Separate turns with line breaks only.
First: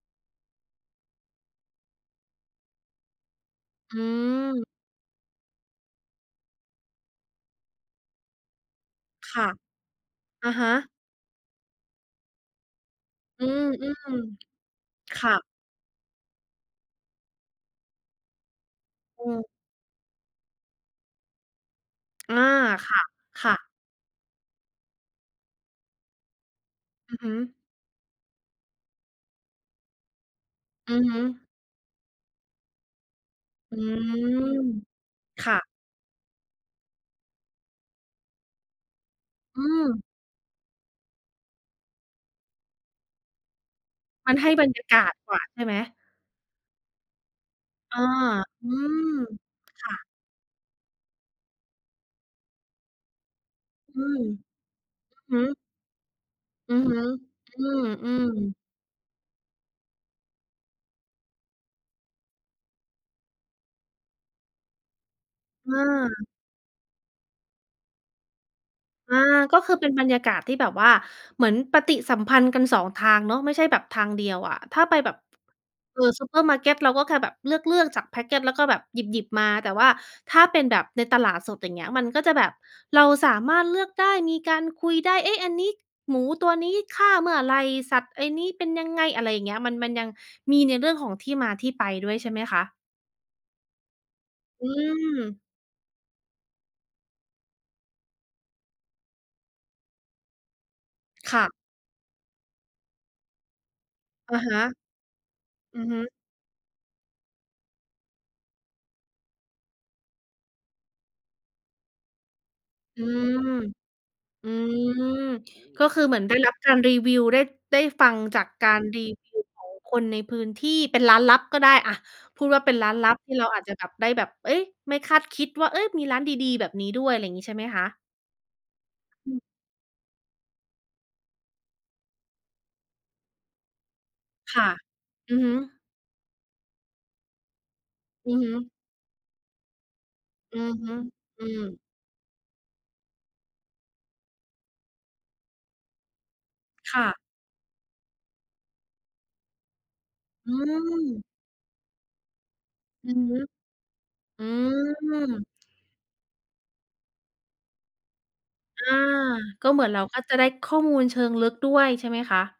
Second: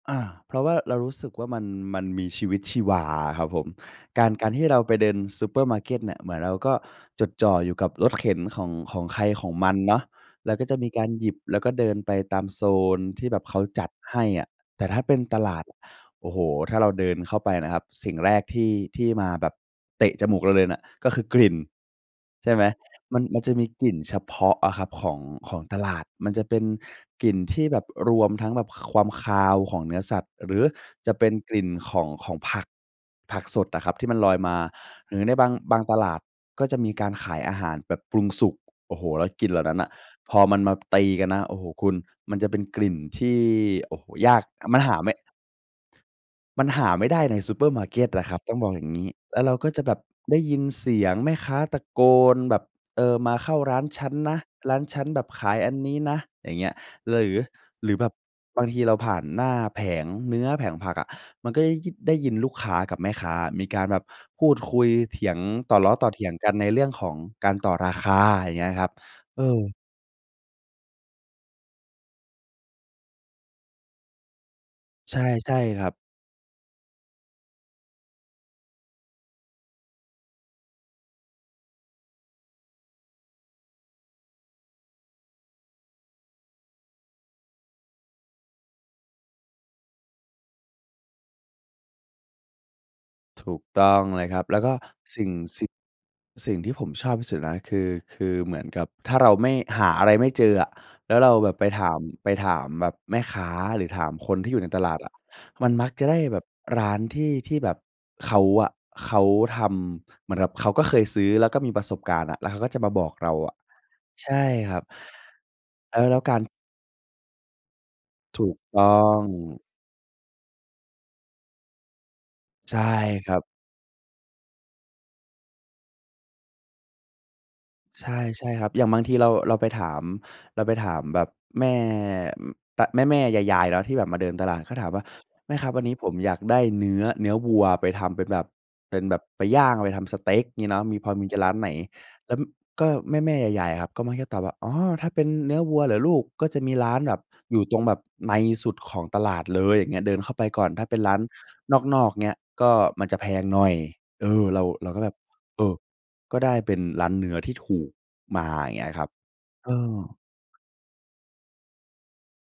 อา เพราะว่าเรารู้สึกว่ามัน มันมีชีวิตชีวาอะครับผม
อื
การ การท
ม
ี่เราไปเดินซูเปอร์มาร์เกตเนี่ย เหมือนเราก็จดจ่ออยู่กับรถเข็นของ ของใคร
ค
ข
่ะ
องมันเนาะ
อ
แล
ะ
้วก
ฮ
็จะม
ะ
ีการหยิบ แล้วก็เดินไปตามโซนที่แบ
อ
บ
ื
เขาจัดให
ม
้อะ แต่ถ้าเป็
ๆ ค
น
่
ต
ะ
ลาด โอ้โฮ ถ้าเราเดินเข้าไปน่ะครับ สิ่งแรกที่ ที่
อ
ม
ื
า
ม
แบบเตะจมูกเราเลยน่ะ ก็คือกลิ่น
อา
ใช่ไหม?
ค่ะ
มัน มัน
ค
จ
่
ะม
ะ
ีกลิ่นเฉพาะอะครับ ของ ของตลาด มันจะเป็น
อือ
ก
ฮ
ลิ
ึ
่นที่แบบรวมทั้งแบบความคาวของเนื้อสัตว์ หรือ
อือ
จ
ฮ
ะ
ึ
เป็นกลิ่นของ ของผัก ผักสด
อื
อะครับที่มันลอ
ม
ยมา หรือใน
ค
บาง
่ะ
บางตลาด ก็จะมีการขายอาหารแบบปรุงสุก โอ้โฮ แล้วกลิ่นเห
อ
ล่
ื
านั้นน่ะ
ม
พอมันมาตีกันนะ โอ้โฮ คุณ มันจะเป็นกลิ่นที่ โอ้โฮ ย
มัน
าก
ให้บรร
มั
ย
น
า
หา
กา
ไม
ศ
่
กว่าใช่ไหม?
มันหาไม่ได้ในซูเปอร์มาร์
อ
เก
า
็ตล่ะครับ ต้อง
อ
บ
ื
อกอย่าง
ม
งี้ แล้วเราก็จ
ค
ะแ
่
บบ
ะ
ได้ยินเสียงแม่ค้าตะโกนแบบ เออ มาเข้าร้าน
อ
ฉ
ื
ัน
ม
นะ ร้านฉันแบบ
อือ
ข
ฮ
า
ึ
ยอันนี้นะ อย่างเงี้
อื
ย
อฮึ
หรือ
อื
หรือแบบ
ม ๆ
บางทีเราผ่านหน้าแผงเนื้อ แผงผักอะ มันก็ได้ยิ ได้ยินลูกค้ากับแม่ค้า มีการแบบพูดคุย เถียง ต
อ
่อล้อต่อเถ
า
ียงกัน ในเรื่องของการต่อราคาอย่างเงี้ยครับ
อา
เอ
ก็คื
อ
อเป็นบรรยากาศที่แบบว่าเหมือนปฏิสัมพันธ์กัน 2 ทางเนาะ ไม่ใช่แบบทางเดียวอะ ถ้าไปแบ
ใช
บ
่ ใช่ครับ
เออ ซูเปอร์มาร์เก็ต เราก็แค่แบบเลือก ๆ จาก แพ็กเกจ แล้วก็แบบหยิบ ๆ มา แต่ว่าถ้าเป็นแบบในตลาดสดอย่างเงี้ย มันก็จะแบบเราสามารถเลือกได้ มีการคุยได้ เอ๊ะ! อันนี้หมูตัวนี้ฆ่าเมื่อไร สัตว์ไอ้นี้เป็นยังไง อะไรเงี้ย มัน มันยังมีในเรื่องของที่มาที่ไปด้วย ใช่ไหมคะ?
ถูก
อื
ต้องเลยครับ แล้วก็
ม
สิ่ง สิ่ง สิ่งที่ผมชอบที่สุดนะ คือ คือเหมือนกับถ้าเราไม่ หาอะไรไม่เจออะ แล้วเรา
ค่ะ
แบบไปถาม ไปถามแบบแม่ค้า หรือถามค
อ
น
ะ
ที
ฮ
่อย
ะ
ู่ในตลาดอะ มัน
อื
ม
อ
ัก
ฮ
จะ
ึ
ได้แบบร้านที่ ที่แบบเขาอะ เขาทำเหมือนกับเขาก็เคยซื้อ แล้วก็มีประสบการณ์น่ะ แล้วเขาก็จะมา
อ
บ
ื
อกเรา
ม
อะ ใช่
อื
ครับ
ม ก็
เ
ค
อ
ือ
อ
เห
แล
ม
้
ือ
ว
นไ
ก
ด้
าร
รับการรีวิว ได้ ได้ฟังจ
ถ
า
ู
ก
ก
กา
ต
ร
้อ
รี
ง
วิวของคนในพื้นที่ เป็นร้านลับก็ได้อะ พูดว่าเป
ใ
็
ช
น
่
ร้านลับ
ค
ที
ร
่
ับ
เราอาจจะแบบได้แบบ เอ๊ย! ไม่คาดคิดว่า เอ๊ย! มีร้านดี ๆ แบบนี้ด้วย ไรงี้ใช่ไหมคะ?
ใช่ ใช่ครับ อย่างบางทีเรา
อือ
เราไปถาม เราไปถามแบบแม่ อ ต แม่ ๆ ยาย ๆ เนาะ ที่แบบมาเดินตล
ค
าด
่ะ
ก็ถามว่า
อือฮ
"แม
ึ
่ครับ วันนี้ผมอยากได้เนื้อ เนื้อวัวไปทำเป็
อ
น
ื
แ
อ
บ
ฮ
บ
ึ
เป็นแบบไปย่าง ไปทำสเต็ก
อื
งี้
อ
เนาะ
ฮึ
มี พอมี จ
อ
ะ
ื
ร้าน
อ
ไหน?" แล้วก็แม่ ๆ ยาย ๆ ครับ ก็มักตอบว่า "อ๋อ ถ้าเป็นเนื้อวัวเหรอลูก ก็จะมีร้า
ค
น
่
แ
ะ
บบ อยู่ตรงแบบในสุดของตลาดเลยอย่างเงี้ย เดินเข้าไป
อื
ก่อนถ้าเป็นร้าน
ม
นอก ๆ เงี้ย ก็มัน
อื
จ
อ
ะแพ
ฮึ
งหน่อย" เอ
อื
อ เรา เราก็แบบ
ม
เออ ก็ได้เป็นร้านเนื้อที่ถูกมาเง
อ
ี
า
้ยครับ
ก็
เอ
เหมือน
อ
เราก็จะได้ข้อมูลเชิงลึกด้วย ใช่ไหมคะ?